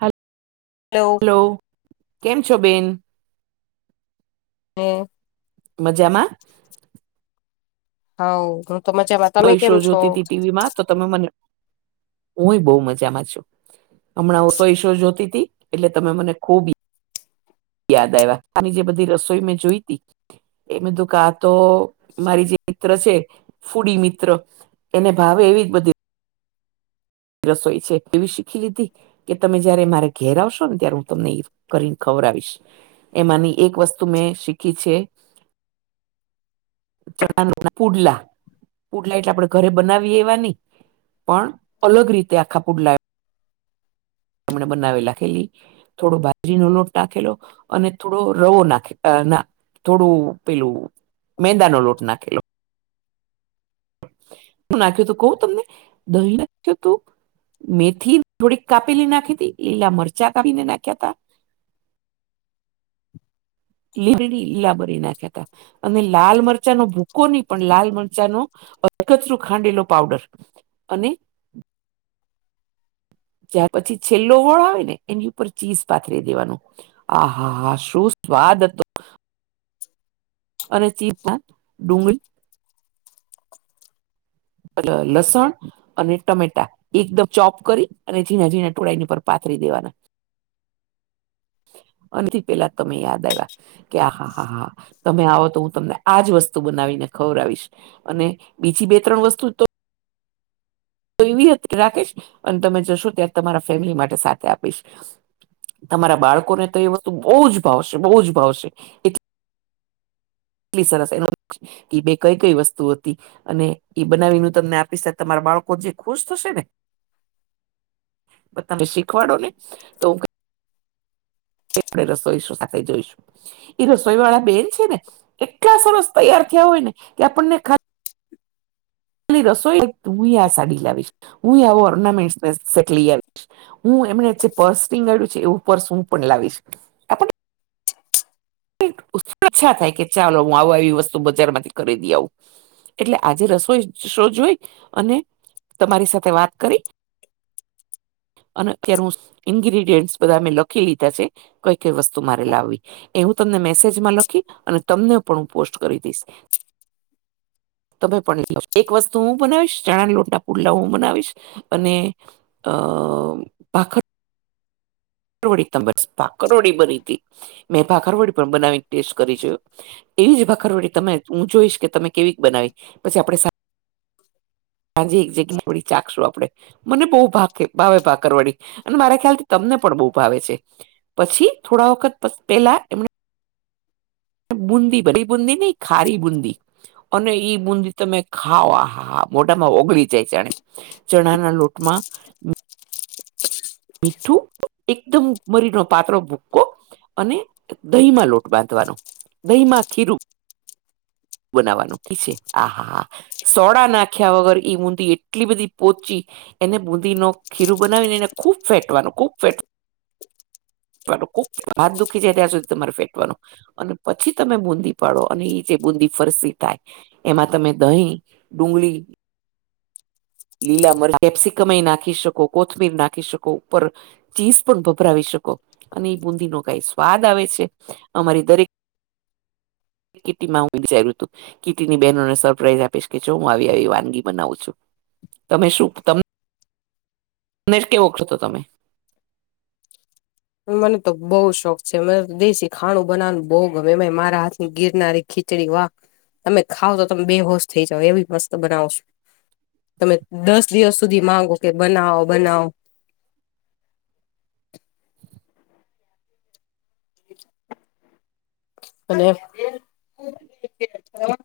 હે hello. Hello, કેમ છો બેન? [unintelligible] મજામાં. હા હું તો મજામાં, તમે કોઈ કેમ શો છો? જોતી હતી તો તમે મને હુંએ બહુ મજામાં છું. હમણાં ઓસો સો જોતી તી એટલે તમે મને ખુબ યાદ આવ્યા આની જે બધી રસોઈ મેં જોઈ તી એ બધું કા તો મારી જે મિત્ર છે ફૂડી મિત્ર. એને ભાવે એવી જ બધી રસોઈ છે કેવી શીખી લીધી. કે તમે જયારે મારે ઘેર આવશો ને, ત્યારે હું તમને એ કરીને ખવડાવીશ. એ માની મેં એક વસ્તુ શીખી છે. ચણાના પુડલા પુડલા એટલે આપડે ઘરે બનાવીએ એવા નઈ, પણ અલગ રીતે આખા પુડલા એમણે બનાવી નાખેલી. થોડો બાજરીનો લોટ નાખેલો અને થોડો રવો નાખે ના થોડું પેલું મેંદા નો લોટ નાખેલો. શું નાખ્યું તું કવું તમને દહી નાખ્યું તું મેથી થોડીક કાપીલી નાખીતી લીલા મરચા કાપીને નાખ્યા તા લીબડી લબરી નાખયા તા અને લાલ મરચાનો ભૂકો નહી પણ લાલ મરચાનો અધચરું ખાંડેલો પાવડર અને ત્યાર પછી છેલ્લો વળ આવે ને એની ઉપર ચીઝ પાથરી દેવાનું. આ હા હા શું સ્વાદ હતો. અને [inaudible] ડુંગળી પેલા લસણ અને ટમેટા એકદમ ચોપ કરી અને ઝીણા ઝીણા ટોળાઈને એના ઉપર પાથરી દેવાના. અનેથી પેલા તમે યાદ આવ્યા. કે આહા હા હા તમે આવો તો હું તમને આજ વસ્તુ બનાવીને ખવરાવીશ. અને બીજી બે ત્રણ વસ્તુ તો તો એવી રાખીશ અને તમે જશો ત્યારે તમારા ફેમિલી માટે સાથે આપીશ. તમારા બાળકોને તો એ વસ્તુ બહુ જ ભાવશે બહુ જ ભાવશે એટલે એટલી સરસ એનું બે કઈ કઈ વસ્તુ હતી. અને એ બનાવીને તમને આપીશ ને તમારા બાળકો જે ખુશ થશે ને તમે શીખવાડો ને તો હું આપણે રસોઈ શો સાથે જોઈશું. એ રસોઈ વાળા બેન છે ને એટલા સરસ તૈયાર થયા હોય ને કે આપણને ખા ખાલી રસોઈ હું આ સાડી લાવીશ હું ઓર્નામેન્ટને સેટ લઈ આવીશ હું એમને જે પર્સ ટીગાડ્યું છે એવું પર્સ હું પણ લાવીશ આપણને [unintelligible] થાય કે ચાલો હું આવ આવી વસ્તુ બજારમાંથી ખરીદી આવું એટલે આજે રસોઈ શો જોઈ અને તમારી સાથે વાત કરી અને અત્યારે હું ઇન્ગ્રીડિયન્ટસ બધા મેં લખી લીધા છે કઈ કઈ વસ્તુ મારે લાવવી એ હું તમને મેસેજમાં લખી અને તમને પણ હું પોસ્ટ કરી દઈશ તમે પણ એક વસ્તુ હું બનાવીશ ચણાની લોટના પુલા હું બનાવીશ અને અ પાખ વળી ભાખરવડી બની હતી મેં ભાખરવડી પણ બનાવીને ટેસ્ટ કરી છે એવી જ ભાખરવડી તમે હું જોઈશ કે તમે કેવી બનાવી પછી આપડે શા હાજે એક જગ્યા થીડી ચાખશું આપડે મને બહું ભહું ભાવે ભાક વળી અને મારા ખ્યાલથી તમને પણ બહુ ભાવે છે. પછી થોડા વખત પ પેહલા એમણે બુંદી [unintelligible] બુંદી નહીં ખારી બુંદી અને ઈય બુંદી તમે ખાઓ આ હા હા મોઢામાં ઓગળી જાય જાણે, ચણાના લોટમાં મીઠું એકદમ મરીનો પાતળો ભૂકો અને દહીંમાં લોટ બાંધવાનો, દહીંમાં ખીરું બનાવવાનું બાકી છે આ હા હા સોડા નાખ્યા વગર ઈ બુંદી એટલી બધી પોચી એને બુંદીનો ખીરું બનાવીને એને ખૂબ ફેટવાનું, ખૂબ ફેટ વાનું ખૂબ હાથ દુઃખી જાય ત્યાં સુધી તમારે ફેટવાનું અને પછી તમે બુંદી પાડો અને ઈ રીતે બુંદી ફરસી થાય. એમાં તમે દહીં, ડુંગળી, લીલા મરચ, કેપ્સિકમ એ નાખી શકો, કોથમીર નાખી શકો ઉપર. ચીઝ પણ ભભરાવી શકો અને એ બુંદીનો કઈ સ્વાદ આવે છે. અમારી દરેક કિટીમાં [unintelligible] વિચાર્યું હતું કીટીની બહેનોને સરપ્રાઈઝ આપીશ કે જો હું આવી આવી વાનગી બનાવું છું. તમે શું તમ કેવો [unintelligible] તો તમે મને તો બઉ શોખ છે મને તો દેશી ખાણું બનાવાનું બહુ ગમે ઈમાય મારા હાથની ગિરનારી. ખીચડી. વાહ, તમે ખાવ તો તમે બેહોશ થઈ જાવ એવી મસ્ત બનાવુ છું. તમે દસ દિવસ સુધી માંગો કે બનાવો, બનાવો. [inaudible] અન [unintelligible]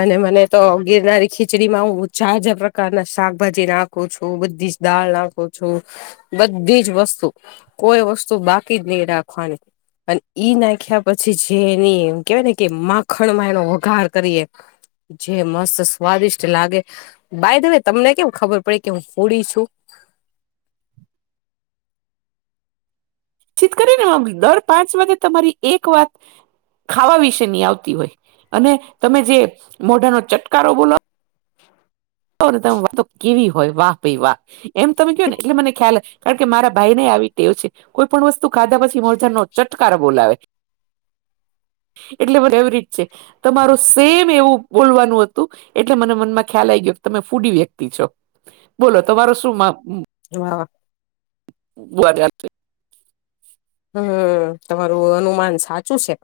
અને મને તો ગિરનારી ખીચડીમાં હું જાત જાત પ્રકારના શાકભાજી ના ખું છું. બધી જ દાળ નાખું છું. બધી જ વસ્તુ. કોઈ વસ્તુ બાકી જ નહી રાખવાની. અન ઈ નાખ્યા પછી જે એની એમ કેવાય ને કે મા ખણમાં એનો વઘાર કરીએ. જે મસ્ત સ્વાદિષ્ટ લાગે. બાાય ધ વે તમને કેમ ખબર પડે કે હું ફૂડી છું? ચિત કરીને દર પાંચ વાગે તમારી એક વાત ખાવા વિશેની આવતી હોય અને તમે જે મોઢાનો ચટકારો બોલો તો તમે વાતો કેવી હોય વાહ ભઈ વાહ એમ તમે કયો ને એટલે મને ખ્યાલ કારણ કે મારા ભાઈને આવી ટેવ છે કોઈ પણ વસ્તુ ખાધા પછી મોઢાંનો ચટકારો બોલાવે. એટલે [unintelligible] છે. તમારું સેમ એવું બોલવાનું હતું એટલે મને મનમાં ખ્યાલ આવી ગયો તમે ફૂડી વ્યક્તિ છો, બોલો તમારો શું મા મ હા. [unintelligible] હમ્મ, તમારું અનુમાન સાચું છે.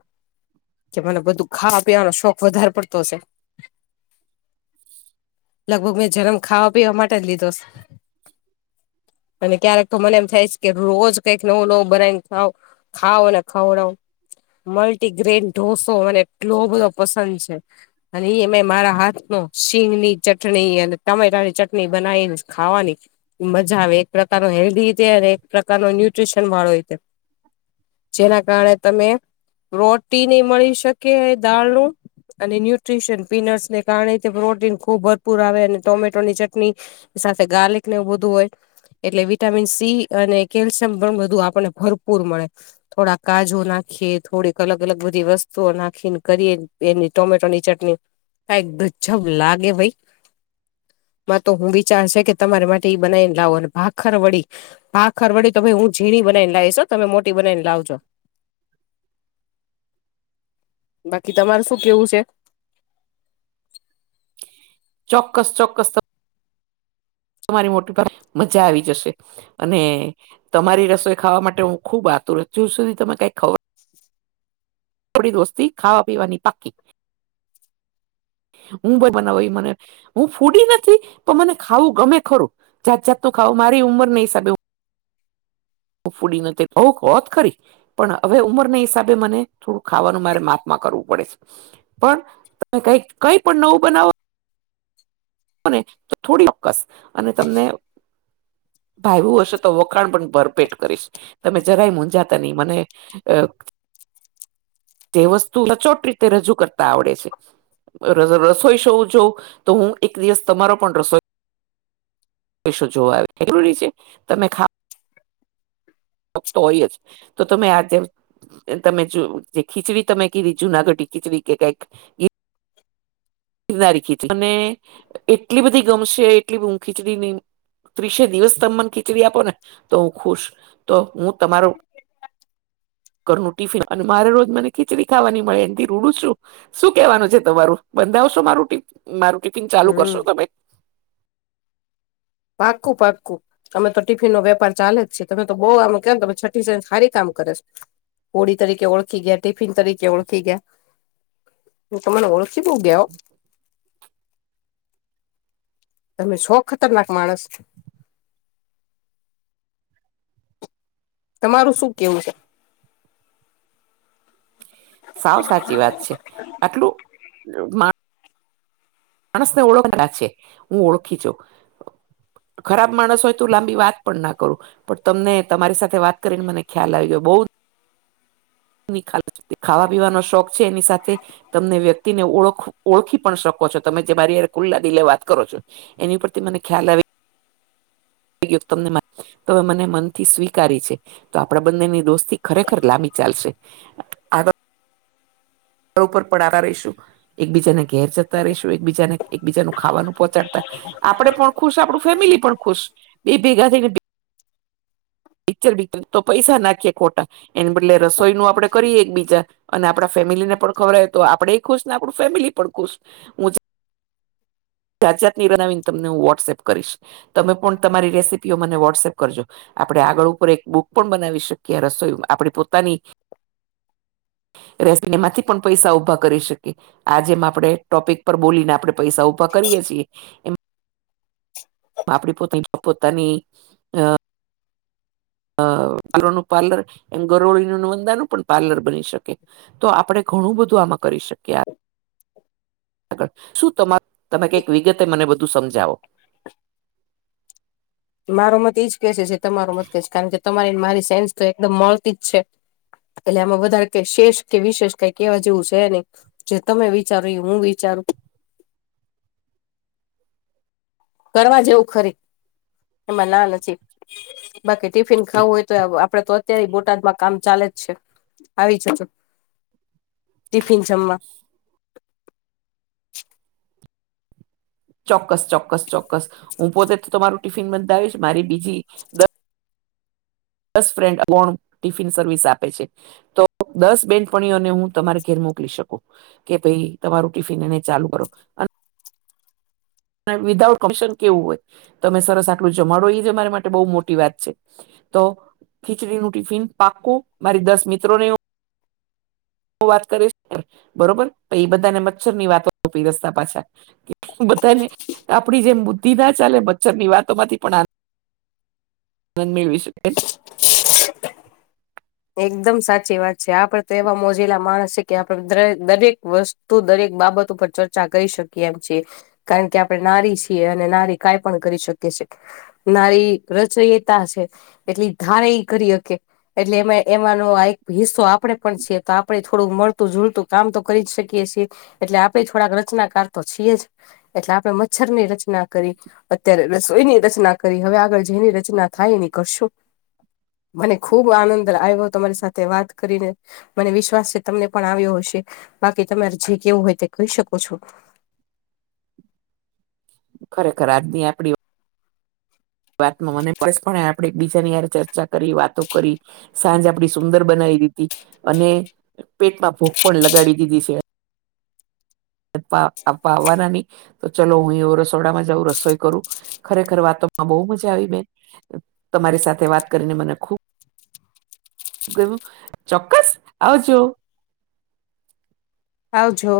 કે મને બધું ખાવા પીવાનો શોખ વધારે પડતો શે. લગભગ મેં જન્મ ખાવા પીવા માટે જ લીધો શ. અને ક્યારેક તો મને એમ થાય છે કે રોજ કંઈક નવું નવું બનાવીને ખાઉ, ખાવ અને ખવડાવો. મલ્ટીગ્રેન ઢોસો મને એટલો બધો પસંદ છે. અને ઈય મેં મારા હાથનો સિંગની ચટણી અને ટમેટાની ચટણી બનાવીને ખાવાની મજા આવે. એક પ્રકારનો હેલ્ધી રીતે અને એક પ્રકારનો ન્યુટ્રીશનવાળો રીતે. જેના કારણે તમે પ્રોટીનએ મળી શકે એ દાળનું. અને ન્યુટ્રીશન પીનટસને કારણે તે પ્રોટીન ખુબ ભરપૂર આવે અને ટોમેટોની ચટણી. સાથે ગાર્લિક ને એવું બધું હોય. એટલે વિટામિન સી અને કેલ્શિયમ ઘણું બધું આપને ભરપૂર મળે. થોડા કાજુ નાખીએ, થોડીક અલગ અલગ બધી વસ્તુઓ નાખીને કરીએ, એની ટોમેટોની ચટણી. કંઈક ગજબ લાગે ભાઈ. મા તો હું વિચાર છે કે તમારી માટે એ બનાવીને લાવો અને ભાખર વડી. ભાખર વડી તો ભાઈ હું ઝીણી બનાવીને લાવીશ હો, તમે મોટી બનાવીને લાવજો. બાકી તમારુ શું કેવું છે? ચોક્કસ, ચોક્કસ. તમારી મોટી ભ, મજા આવી જશે. અને તમારી રસોઈ ખાવા માટે હું ખુબ આતરુત છું. હુ તમે કઈ ખવ થોડી દોસ્તી ખાવા પીવાની પાક્કી. હું ભાઈ બનાવ ઈ મને હું ફૂડી નથી, પણ મને ખાવું ગમે ખરું, જાત જાતનું ખાવું મારી ઉંમરના હિસાબે. ફૂડી નથી, આવ હોત ખરી. પણ હવે ઉંમરના હિસાબે મને થોડું ખાવાનું મારે માપમા કરવું પડે છે. પણ તમે કઈ કઈ પણ નવું બના વોને તો થોડી [inaudible] અને તમને ભાવ્યુ હશે તો વખાણ પણ ભરપેટ કરીશ. તમે જરાય મૂંઝાતા નઈ મને અ. તે વસ્તુ સચોટ રીતે રજૂ કરતા આવડે છે. રસોઈ શો જોઉં તો હું એક દિવસ તમારો પણ રસોઈ પૈસો જોવા આવે જરૂરી છે, તમે ખા [inaudible] તો હોય જ. તો તમે આજે તમે જો જે ખીચડી તમે કીધી જુનાગઢી ખીચડી કે કઈક ઈ [inaudible] રનારી ખીચડી અને એટલી બધી ગમશે એટલી બ હું ખીચડીની ત્રીસે દિવસ તમે મને ખીચડી આપોને તો હું ખુશ. તો હું તમારો ઘરનું ટિફિન અને મારે રોજ મને ખીચડી ખાવાની મળે એમથી રૂડું છું. શું કેવાનું છે તમારું? બંધાવશો મારૂ મારું ટિફિન ચાલુ કરશો હમ તમે? પાક્કું, પાક્કું. અમે તો ટિફિનનો વેપાર ચાલે જ છે, તમે તો બહુ આમે કે તમે છઠ્ઠી સા સારી કામ કરે. હોળી તરીકે ઓળખી ગયા, ટિફિન તરીકે ઓળખી ગયા. હ, તમે મને ઓળખી બઉ ગયા હો. તમે સો ખતરનાક માણસ. તમારું શું કેવું છે? સાવ સાચી વાત છે. આટલું મા માણસને ઓળખવાના છે. હું ઓળખી જઉં. ખરાબ માણસ હોય તો લાંબી વાત પણ ના કરું. પણ તમને તમારી સાથે વાત કરીને મને ખ્યાલ આવી ગયો બઉ [inaudible] ખાવા પીવાનો શોખ છે એની સાથે. તમને વ્યક્તિને ઓખ ઓળખી પણ શકો છો. તમે જે મારી હારે ખૂલ્લા દિલે વાત કરો છો. એની ઉપરથી મને ખ્યાલ આવી ગયો કે તમને માર તમે મને મનથી સ્વીકારી છે. તો આપડા બંનેની દોસ્તી ખરેખર લાંબી ચાલશે. ઉપર પડાતા રહીશું, એકબીજાને ઘેર જતા રહીશું, એકબીજા એકબીજાનું ખાવાનું પહોંચાડતા આપડે પણ ખુશ આપણું ફેમિલી પણ ખુશ એ ભેગા થઈને પિક્ચર ભિક્ચર તો પૈસા નાખીએ ખોટા એને બદલે રસોઈ નું આપડે કરીએ એક બીજા અને આપણા ફેમિલી ને પણ ખબરાય તો આપડેય ખુશ ને આપણું ફેમિલી પણ ખુશ જાત જાતની બનાવીને તમને હું વોટ્સએપ કરીશ, તમે પણ તમારી રેસીપીઓ મને વોટ્સએપ કરજો. આપણે આગળ ઉપર એક બુક પણ બનાવી શકીએ, રસોઈ આપણે પોતાની [unintelligible] રેસી એમાંથી પણ પૈસા ઊભા કરી શકીએ આજે એમ આપણેે ટોપિક પર બોલીને પૈસા ઉભા કરી શકી ઊંભા કરીએ એ છીએ એમ આપડે પોતે જ પોતાની અ અ [inaudible] પાર્લર એમ ગરોળીનું વંદાનું બની શકે. તો આપડે ઘણું બધું આમાં કરી શકીએ આ આગળ શું તમારુ તમે કંઈક વિગતે મને બધું સમજાવો. [inaudible] મારો મત એજ કે છે જે તમારો મત કેશે કારણ કે તમારી મારી સેન્સ તો એકદમ મળતી જ છે. એટલે એમાં વધારે કઈક શેષ કે વિશેષ કઈ કેવા જેવું છે નહીં. જે તમે વિચારો એ હું વિચારું. કરવા જેવું ખરી એમાં ના નથી. બાકી ટિફિન ખાવું હોય તો આપડે તો અત્યારે બોટાદમાં કામ ચાલે જ છે આવી જજો ટિફિન જમવા ચોક્કસ ચોક્કસ ચોક્કસ હું પોતે તો તમારું ટિફિન બંધાવીશ મારી બીજી દ દસ ફ્રેન્ડ અબોન ટિફિન સર્વિસ આપે છે. તો દસ બેનપણીઓને હું તમારે ઘેર મોકલી શકું. કે ભાઈ તમારું ટિફિન એને ચાલુ કરો અન ને વિધાઉટ કમિશન કેવું હોય તમે સરસ આટલું જમાડો એ જ અમારા માટે બહુ મોટી વાત છે. તો ખીચડીનું ટિફિન પાક્કું મારી દસ મિત્રોને હું. હું વાત કરીશ બરોબર પણ એ બધાને મચ્છર ની વાતો પિરસ્તા પાછા બધાને આપડી જેમ બુદ્ધિ ના ચાલે મચ્છર ની વાતો માંથી પણ આ નંદ મેળવીશ શકાય. એકદમ સાચી વાત છે, આપડે તો એવા મોજીલા માણસ છે કે આપડે દર દરેક વ તો દરેક બાબત ઉપર ચર્ચા કરી શકી એમ છે. કારણ કે આપણે નારી છીએ અને નારી કાઈ પણ કરી શકે છે. નારી રચયતા છે એટલી ધારે કરી હકે એટલે એમાં એમાંનો આ એક હિસ્સો આપણેે પણ છીએ તો આપણે થોડું મળતું જોલતું કામ તો કરી જ શકીએ છીએ એ એટલે આપે થોડાક રચનાકાર તો છીએ જ એટલે આપણે મચ્છર ની રચના કરી. અત્યારે રસોયની રચના કરી હવે આગળ જેની રચના થાય એની કરશું. મને ખુબ આનંદર આવ્યો તમારી સાથે વાત કરીને. મને વિશ્વાસ છે, તમને પણ આવ્યો હશે, બાકી તમારે જે કેવું હોય તે કહી શકો છો. ખરેખર આજ ની આપડી વાતમાં મને બસ પણ આપણે એક બીજાની યારે ચર્ચા કરી વાતો કરી સાંજ આપડી સુંદર બનાવી દીધી અને પેટમાં ભુખ પણ લગાડી દીધી છે. પા આપવા આવવાના ની તો ચલો હું એવુ રસોડામાં જઉં રસોઈ કરું ખરેખર વાતોમાં બઉ મજા આવી બેન તમારી સાથે વાત કરીને મને ખુબ ગયમુ ચોક્કસ આવજો આવાજો.